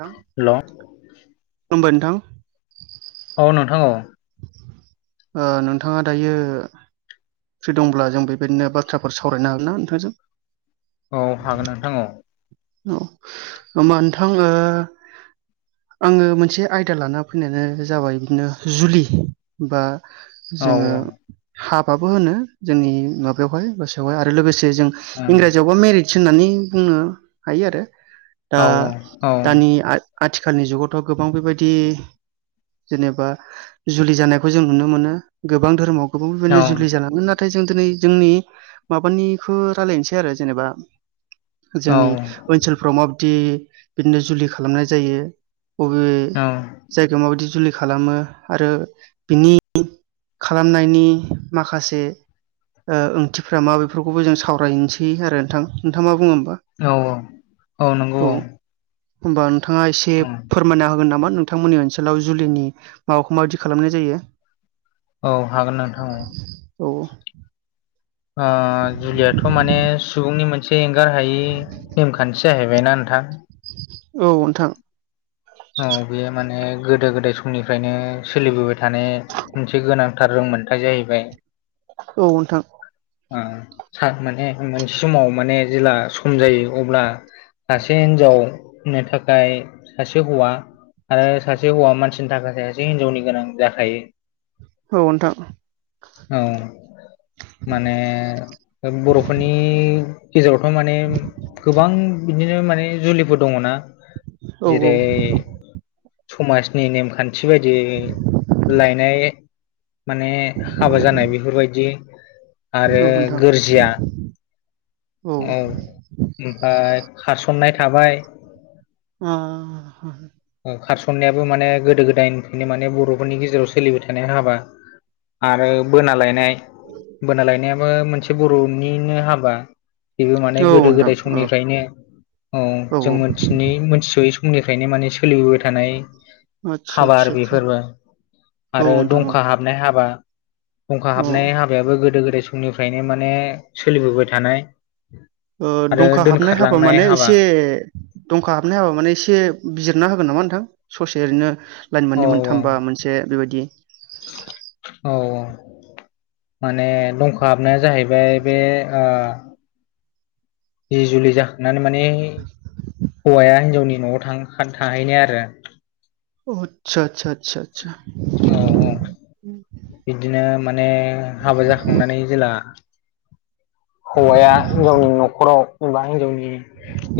नोंथां हेल' औ खलुमबाय नोंथां, औ नोंथां औ । ओ नोंथाङा दायो फ्रि दंब्ला जों बेबायदिनो बाथ्राफोर सावरायनो हागोन ना नोंथांजों? औ हागोन नोंथां औ औ होमबा नोंथां ओ आङो मोनसे आयदा लाना फैनायानो जाबाय बिदिनो जुलि बा औ जोङो हाबाबो होनो जोंनि माबायावहाय गोसोआवहाय आरो लोगोसे से जों औ इंराजियावबा म्यारिज होननानै बुंनो हायो आरो । औ दा औ दानि आ आथिखालनि जुगावथ' गोबां बेबायदि जेनेबा जुलि जानायखौ जों नुनो मोनो गोबां धोरोमाव गोबाव बेबायदिनो जुलि जानानै नाथाय जों दिनै जोंनि माबानिखौ रायलायनोसै आरो जेनेबा औ जोंनि ओनसोलफ्राव माबाददि बिदिनो जुलि खालामनाय जायो । बबे औ जायगायाव माबायदि जुलि खालामो आरो बिनि खालामनायनि माखासे ओ ओंथिफ्रा मा बेफोरखौबो जों सावरायनोसै आरो नोंथां नोंथाङ मा बुङो होमबा? औ औ औ नंगौ औ होमबा नोंथाङा एसे औ फोरमायना होगोन नामा? नोंथांमोननि ओनसोलाव जुलिनि माबाखौ माबायदि खालामनाय जायो औ हागोन नोंथां औ । औ' ओ जुलियाथ' माने सुबुंनि मोनसे एंगार हायि नेमखान्थि जाहैबायना नों औ नोंथां औ बेयो माने गोदो गोदाय समनिफ्रायनो सोलिबोबाय थानाय मोनसे गोनांथार रों मोनथाय जाहैबाय । औ नोंथां ओं सार माने मोनसे समाव माने जेब्ला सम' जायो अब्ला सासे हिनजाव होननो थाखाय सासे सासे हौवा आरो सासे हौवा मानसिनि थाखाय सासे हिनजावनि गोनां जाखायो। औ नोंथां औ माने बर'फोरनि गेजेरावथ माने गोबां बिदिनो माने जुलिफोर दङना औ औ जेरै समाजनि नेमखान्थि बायदि लायनाय माने हाबा जानाय बेफोरबायदि आरो नोंथां गोरजिया औ ओमफ्राय खारस ननाय थाबाय उम ओ खारसननायाबो माने गोदो गोदायनिफ्रायनो माने बरफोरनि गेजेराव सोलिबाय थानाय हाबा आरो बोनालायनाय बोनालायनायाबो मोनसे बर'निनो हाबा बेबो माने औ गोदो नोंथां गोदाय औ समनिफ्रायनो औ जों मिथिनि मोनथिसयै सम मनिफ्रायनो माने सोलिबोबाय थानाय आदसा हाबा आरो आदसा आदसा बेफोरबो औ आरो नोंथां औ दंखा हाबनाय हाबा फुंखा औ हाबनाय हाबायाबो गोदो गोदाय समनिफ्रायनो माने सोलिबोबाय थानाय ओ आरो दंखा हाबनाय हाबा दोनखारलांनाय माने इसे दंखा हाबनाय हाबा माने एसे बिजिर ना होगोन नामा नोंथां ससे ओरैनो लाइन औ मोननै मोनथामबा मोनसे बेबायदि औ माने दंखा हाबनाया जाहैबाय बे ओ जि जुलि जाहांनानै माने हौवाया हिनजावनि नआव थां खान थाहैनाय आरो अतसा सा सा सा औ औ बिदिनो माने हाबा जाखांनानै जेला हौवाया हिनजावनि न'खराव एबा हिनजावनि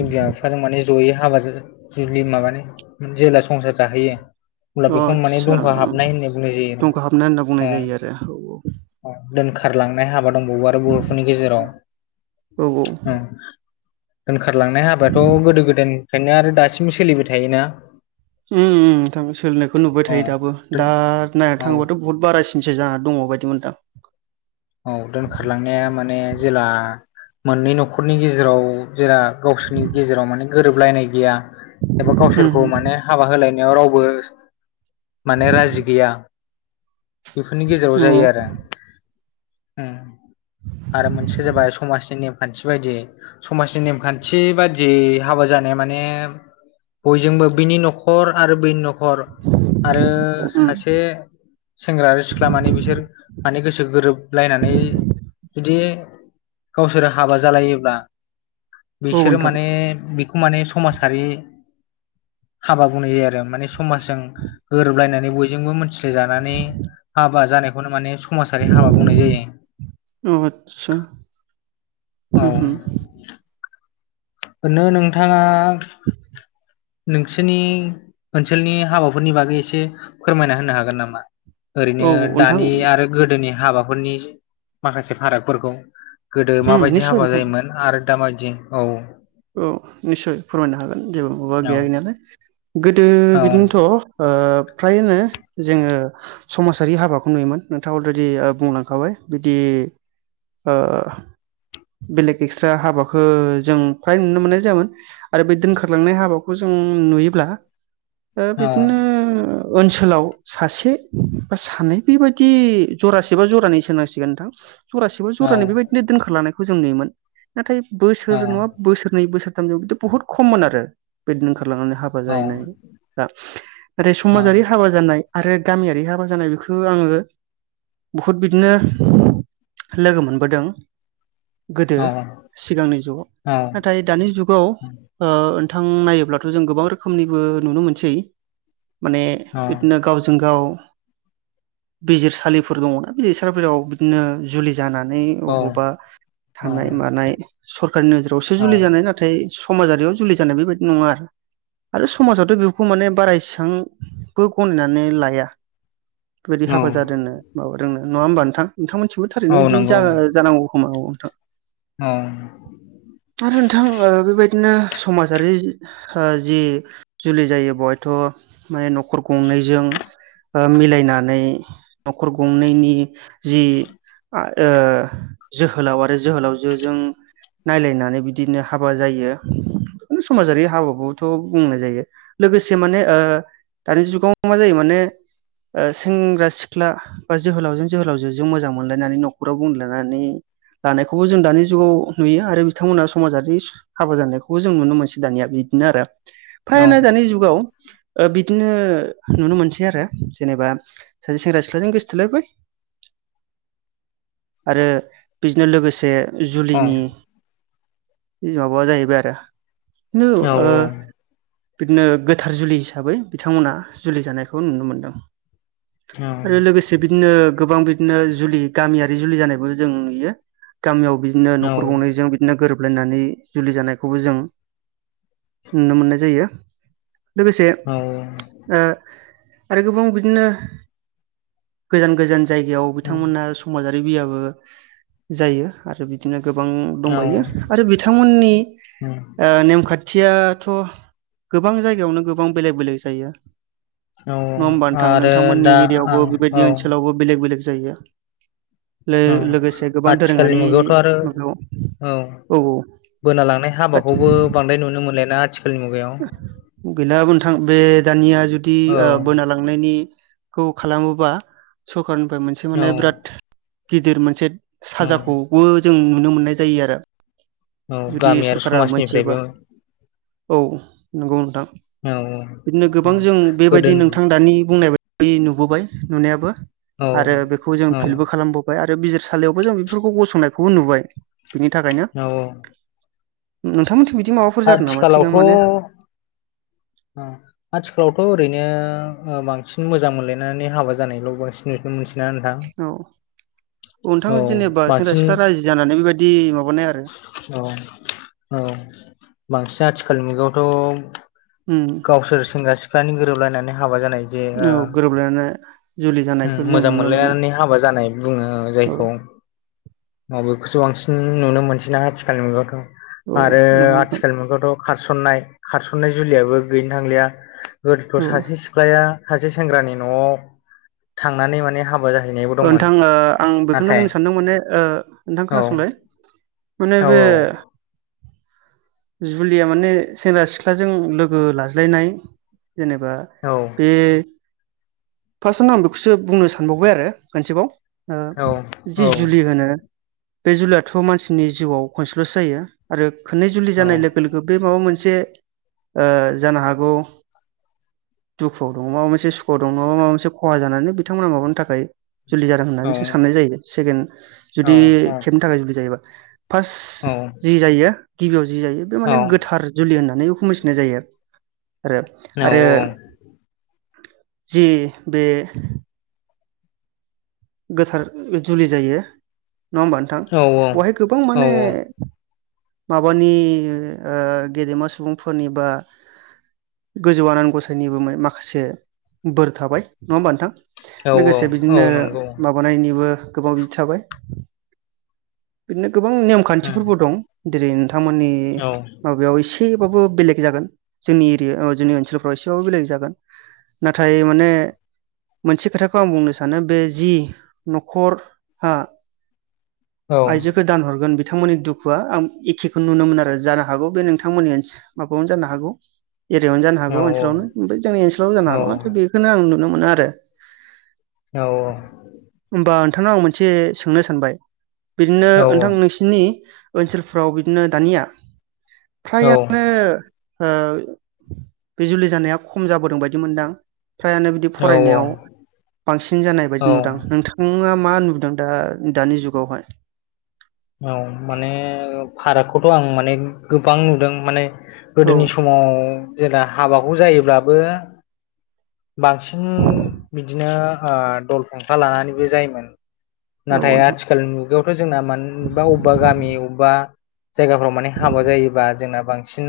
बिमा-बिफाजों माने जयै हाबा ज माबानो जेला संसार जाहैयो। अब्ला बेखौनो माने आतसा दंखा हाबनाय होनना बुंनाय जायो जंखा हाबना होनना बुंनाय औ जायो आरो औ औ दोनखारलांनाय हाबा दंबावो आरो बर'फोरनि गेजेराव औ ओं दोनखारलांनाय हाबायाथ गोदो गोदायनिफ्रायायनो आरो दासिमबो सोलिबाय थायोना उम उम दाबो सो सोलिनायखौ नुबाय थायो। दाबो दा नायनो औ औ थाङोबाथ बहुत बारासिनसो जानानै दङ बायदि मोनदां औ दोनखारलांनाया माने जेला मोननै न'खरनि गेजेराव जेला गावसोरनि गेजेराव माने गोरोबलायनाय गैया एबा उम गावसोरखौ माने हाबा होलायनायाव रावबो माने राजि गैया बेफोरनि गेजेराव उम जायो अ आरो आरो मोनसे जाबाय समाजनि नेमखान्थि बायदियै समाजनि नेमखान्थि बायदियै हाबा जाना नाय माने बयजोंबो बिनि न'खर आरो बेनि न' खर आरो उम सासे सेंग्रा आरो सिख्ला माने बिसोर माने गोसो गोरो लायनानै जुदि गावसोरो हाबा जालायोब्ला औ बिसोरो नोंथां माने बेखौ माने समाजारि हाबा बुंनाय जायो आरो माने समाजजों गोरोबलायना नै बयजोंबो मिनथिस्लायजानानै हाबा जानायखौनो माने समाजारि हाबा औ बुंनाय आदसा जायो उम उम औ ओरैनो नोंथाङा नोंसोरनि ओनसोलनि हाबाफोरनि बागै एसे फोरमायना होनो हागोन नामा? ओरैनो औ नोंथां दानि आरो गोदोनि हाबाफोरनि माखासे फारागफोरखौ गोदो उम माबायदि निस्सय हाबा नोंथां जायोमोन आरो दा माबायदि औ औ निस्सय फोरमायनो हागोन जेबो मबा औ गैया गैनायालाय गोदो औ बिदिनोथ ओ फ्रायनो जोङो समाजारि हाबाखौ नुयोमोन नोंथाङा अलरेडि बुंलांखाबाय बिदि बे ओ बेलेग एक्सट्रा हाबाखौ जों फ्राय नुनो मोननाय जायामोन आरो बे दोनखारलांनाय हाबाखौ जों नुयोब्ला। ओ बिदिनो ओनसोलाव सासे बा सानै बेबायदि जरासे बा जरानै सोनांसिगोन नोंथां जरासे बा औ जरानै बेबायदिनो दोनखारलानायखौ जों नुयोमोन नाथाय बोसोर नङा बोसोरनै बोसोरथामजौ बिथ' बहुद खममोन आरो बेदनो खारलांनानै हाबा औ जाहैनाय दा नाथाय औ समाजारि हाबा जानाय आरो गामियारि हाबा जानाय बेख्रो आङो बहुद बिदिनो लोगो मोनबोदों गोदो औ सिगांनि जुगाव औ नाथाय दानि जुगाव ओ थां नायोब्लाथ' जों गोबां रोखोमनिबो नुनो मोनसै माने बिदिनो गावजों गाव बिजिरसालिफोर दङदा बिजिर सारफोराव बिदिनो जुलि जानानै अबावबा औ थानाय मानाय सरखारनि नोजोरावसो औ जुलि जानाय नाथाय समाजारियाव जुलि जानाय बेबायदि नङा आरो आरो समाजावथ' बेखौ माने बारा एसांबो गनायनानै लाया फोबायदि हाबा जादोनो माबादोंनो नङा होमबा नोंथां नोंथांमोनथिंबो औ थारैनो बिदि जा जानांगौ खोमा औ नोंथां अं आरो नोंथां ओ बेबायदिनो समाजारि हो जि जुलि जायो बहायथ' अ माने न'खर गंनैजों ओ मिलायनानै न'खर गंनैनि जि आ ओ जोहोलाव आरो जोहोलावजोजों नायलायनानै बिदिनो हाबा जायो उसमाजारि हाबाखौथ' बुंनाय जायो लोगोसे माने ओ दानि जुगाव मा जायो माने ओ सेंग्रा सिख्ला बा जोहोलावजों जोहोलावजोजों मोजां मोनलायनानै न'खराव बुंलायनानै दानायखौबो जों दानि जुगाव नुयो आरो बिथांमोना समाजारि सु हाबा जानायखौबो जों नुनो मोनसै दानिया बिदिनो आरो औ फायेना दानि जुगाव ओ बिदिनो नुनो मोनसै आरो जेनेबा ससे सेंग्रा सिख्लाजों गोसथोलायबाय आरो बिजोनो लोगोसे औ जुलिनि इमाबा जाहैबाय आरो नौ ओ बिदिनो गोथार जुलि हिसाबै बिथांमोनहा जुलि जानायखौ नुनो मोनदों आरो लोगोसे बिदिनो गोबां बिदिनो जुलि गामियारि जुलि जानायबो जों नुयो गामियाव बिदिनो न'खर गंनै गोरोबलायनानै जुलि जानायखौबो जों नुनो मोननाय जायो लोगोसे औ ओ आरो गोबां बिदिनो गोजान गोजान जायगायाव औ बिथांमोना समाजा बिबियाबो जायो आरो बिदिनो गोबां औ दंबायो उम आरो बिथांमोननि ओ नेमखा- थियाथ' गोबां जायगायावनो गोबां बेलेक बेलेक जायो औ नङा होमबा नोंथां आरो नोंथांमोननि दा एरियायावबो आं बेबायदि औ ओनसोलावबो बेलेक बेले जायो औ लो-लोगोसे गोबां आथिखालनि मुगायावथ' आरो दोरोङारिफोरखौ औ बोनालांनाय औ हाबाखौबो बांद्राय नुनो मोनलायला आथिखालनि मुगायाव गैलाबो नोथां बे दानिया जुदि औ ओ बोना लांनायनि खौ खालामोबा सरखारारनिफ्राय मोनसे औ माने बिराद गिदिर मोनसे साजाखौबो जों नुनो मोननाय जायो आरो औ जुदि गामियारि सरखारा मोनथियोबा समाजनिफ्रायबो औ नंगौ नोंथां औ औ बिदिनो गोबां उम जों गोदो बेबायदि नोंथां दानि बुंनाय बा- यै नुबोबाय नुनायाबो औ आरो बेखौ जों फिलबो औ खालामबोबाय आरो बिजिर सा- खालियावबो जों बेफोरखौ गसंनायखौबो नुबाय बिनि थाखायनो औ नो नोंथां। बिदि माबाफोर जादों नामा सिगां माने- अह आथिखालावथ' ओरैनो ओ बांसिन मोजां मोनलायनानै हाबा जानायल' बांसिन नुनो मोनसै- ना नोंथां। अह नोंथां औ जेनेबा सेंग्रा बांसिन सिख्ला राजि जानानै बेबायदि माबानाय आरो- औ औ बांसिन आथिखाल मुगायावथ'- उम गावसोर सेंग्रा सिख्लाानि गोरोबलायनानै हाबा जानाय। जे औ गोरोबलायना जुलि ओ-ओं जानायफोर जों मोजां नुनो मोनो मोनलायनानै हाबा जानाय। बुङो ओ औ जायखौ मबेखौसो बांसिन नुनो मोनसिना आथिखालनि मुगायावथ'- औ आरो नंगौ नोंथां आथिखाल मुगायावथ' खारसननाय खारसन्नाय जुलियाबो गैनो थांलिया- औ गोदोथ' सासे सिख्लाया सासे सेंग्रानि न'आव थांनानै माने हाबा- जाहैनायबो ओ दंमोन नोंथां ओ आं बेखौनो नाथाय बुंनो सानदों माने ओ नोंथां औ खोनासंलाय- उनाव औ बे- जुलिया माने सेंग्रा सिख्लाजों लोगो लाज्लायनाय- जेनेबा औ बे फार्स्टआवनो आं बेखौसो बुंनो सानबावबाय आरो- खनसेबाव औ ओ जि औ जुलि होनो- बे जुलियाथ' मानसिनि जिउआव खनसेल'सो जायो आरो खननै जुलि औ जानाय लोगो-लोगो बे माबा मोनसे से ओ जानो हागौ। दुखुआव दङ' माबा मोनसे सुखुआव दं नङा माबा मोनसे खहा जानानै बिथांमोनहा माबानि थाखाय- जुलि जादों औ होननानैसो साननाय जायो सेकेण्ड जुदि खेबनि थाखाय जुलि जायोबा- फार्स्ट औ जि जायो गिबियाव जि जायो बे माने औ गोथार जुलि होननानै- नै खुमासिनाय जायो औ औ आरो-आरो- जि बे- गोथार ओ जुलि जायो। नङा होमबा नोंथां औ बहाय गोबां औ माने- माबानि ओ-ओ गेदेमा सुबुंफोरनि बा- गोजौ आनान गसाइनिबो मो माखासे बोर थाबाय नङा होमबा नोंथां। औ लोगोसे औ बिदिनो- नंगौ गनायनिबो गोबां बिदि थाबाय बिदिनो- गोबां नेम उम खान्थिफोरबो दं जेरै नोंथांमोननि औ माबायाव एसे एसेबाबो बेलेग जागोन जोंनि एरिया अह जोंनि ओनसोलफ्राव एसेबाबो बेलेग जागोन- नाथाय माने मोनसे खोथाखौ आं बुंनो सानो बे जि- न'खर आ औ आइजोखौ दानहरगोन बि- थांमोननि दुखुआ आं एखेखौ नुनो मोनो आरो जानो हागौ बे नोंथांमोननि ओनसो माबायावनो जानो हागौ। एरियायावनो जानो औ हागौ ओनसोलावनो ओमफ्राय जोंनि ओनसोलावबो औ जानो हागौ नाथाय बेखौनो आं नुनो मोनो आरो- होमबा नोंथांनाव आं मोनसे सोंनो सानबाय बिदिनो नोंथां नोंसिनि- ओनसोलफ्राव बिदिनो दानिया फ्रायानो- ओ बे जुलि जानाया खम जाबोदों बायदि मोनदां- फ्रायानो बिदि औ फरायनायाव बांसिन जानाय बायदि औ नुदां। नोङा मा नुदों दा दानि जुगावहाय औ माने फारागखौथ' आं माने गोबां नुदों माने- औ गोदोनि समाव जेब्ला हाबाखौ जायोब्लाबो- बांसिन बिदिनो ओ दल फंखा लानानैबो जायोमोन। औ नाथाय नोंथां आथिखालनि मुगायावथ' जोंना मानेबा अबेबा-अबेबा गामि बबेबा। जायगाफ्राव माने हाबा जायोबा जोंना बांसि- सिन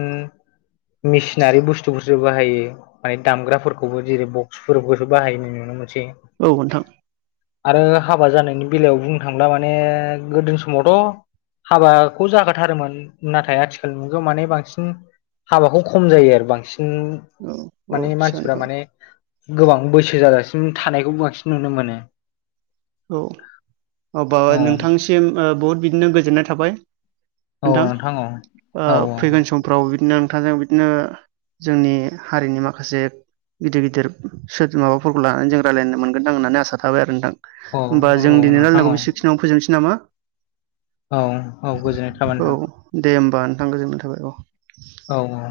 मिसिनारि बुस्थुफोरसो बाहायो माने दामग्राफोरखौ खौबो जेरै बक्सफोरखौसो बाहायनाय नुनो मोनो- औ नोंथां। आरो हाबा जानायनि बेलायाव बुंनो थांब्ला माने गोदोनि समावथ'- हाबाखौ जाखाथारोमोन नाथाय आथिखाल नंगौ माने बांसिन हाबाखौ खम जायो आरो बांसिन औ औ माने आदसा मानसि नोंथां माने गोबां बैसो जाजासिम थानायखौबो बांसिन नुनो मोनो औ अबा नोंथांसिम ओ बहुद बिदिनो गोजोननाय थाबाय औ नोंथां औ औ फैगोन समफ्राव बिदिनो थां जों बिदिनो जोंनि हारिनि माखासे गिदिर गिदिर सोर माबाफोरखौ लानानै जों रायलायनो मोनगोनदां होननानै आसा थाबाय आरो नोंथां । औ ओमबा औ जों औ दिनै नोंथां रायलायनायखौ औ बेसिखिनिआवनो फोजोबनोसै नामा? औ औ गोजोननाय थाबाय औ नोंथां दे होमबा नोंथां गोजोननाय थाबाय अ औ अ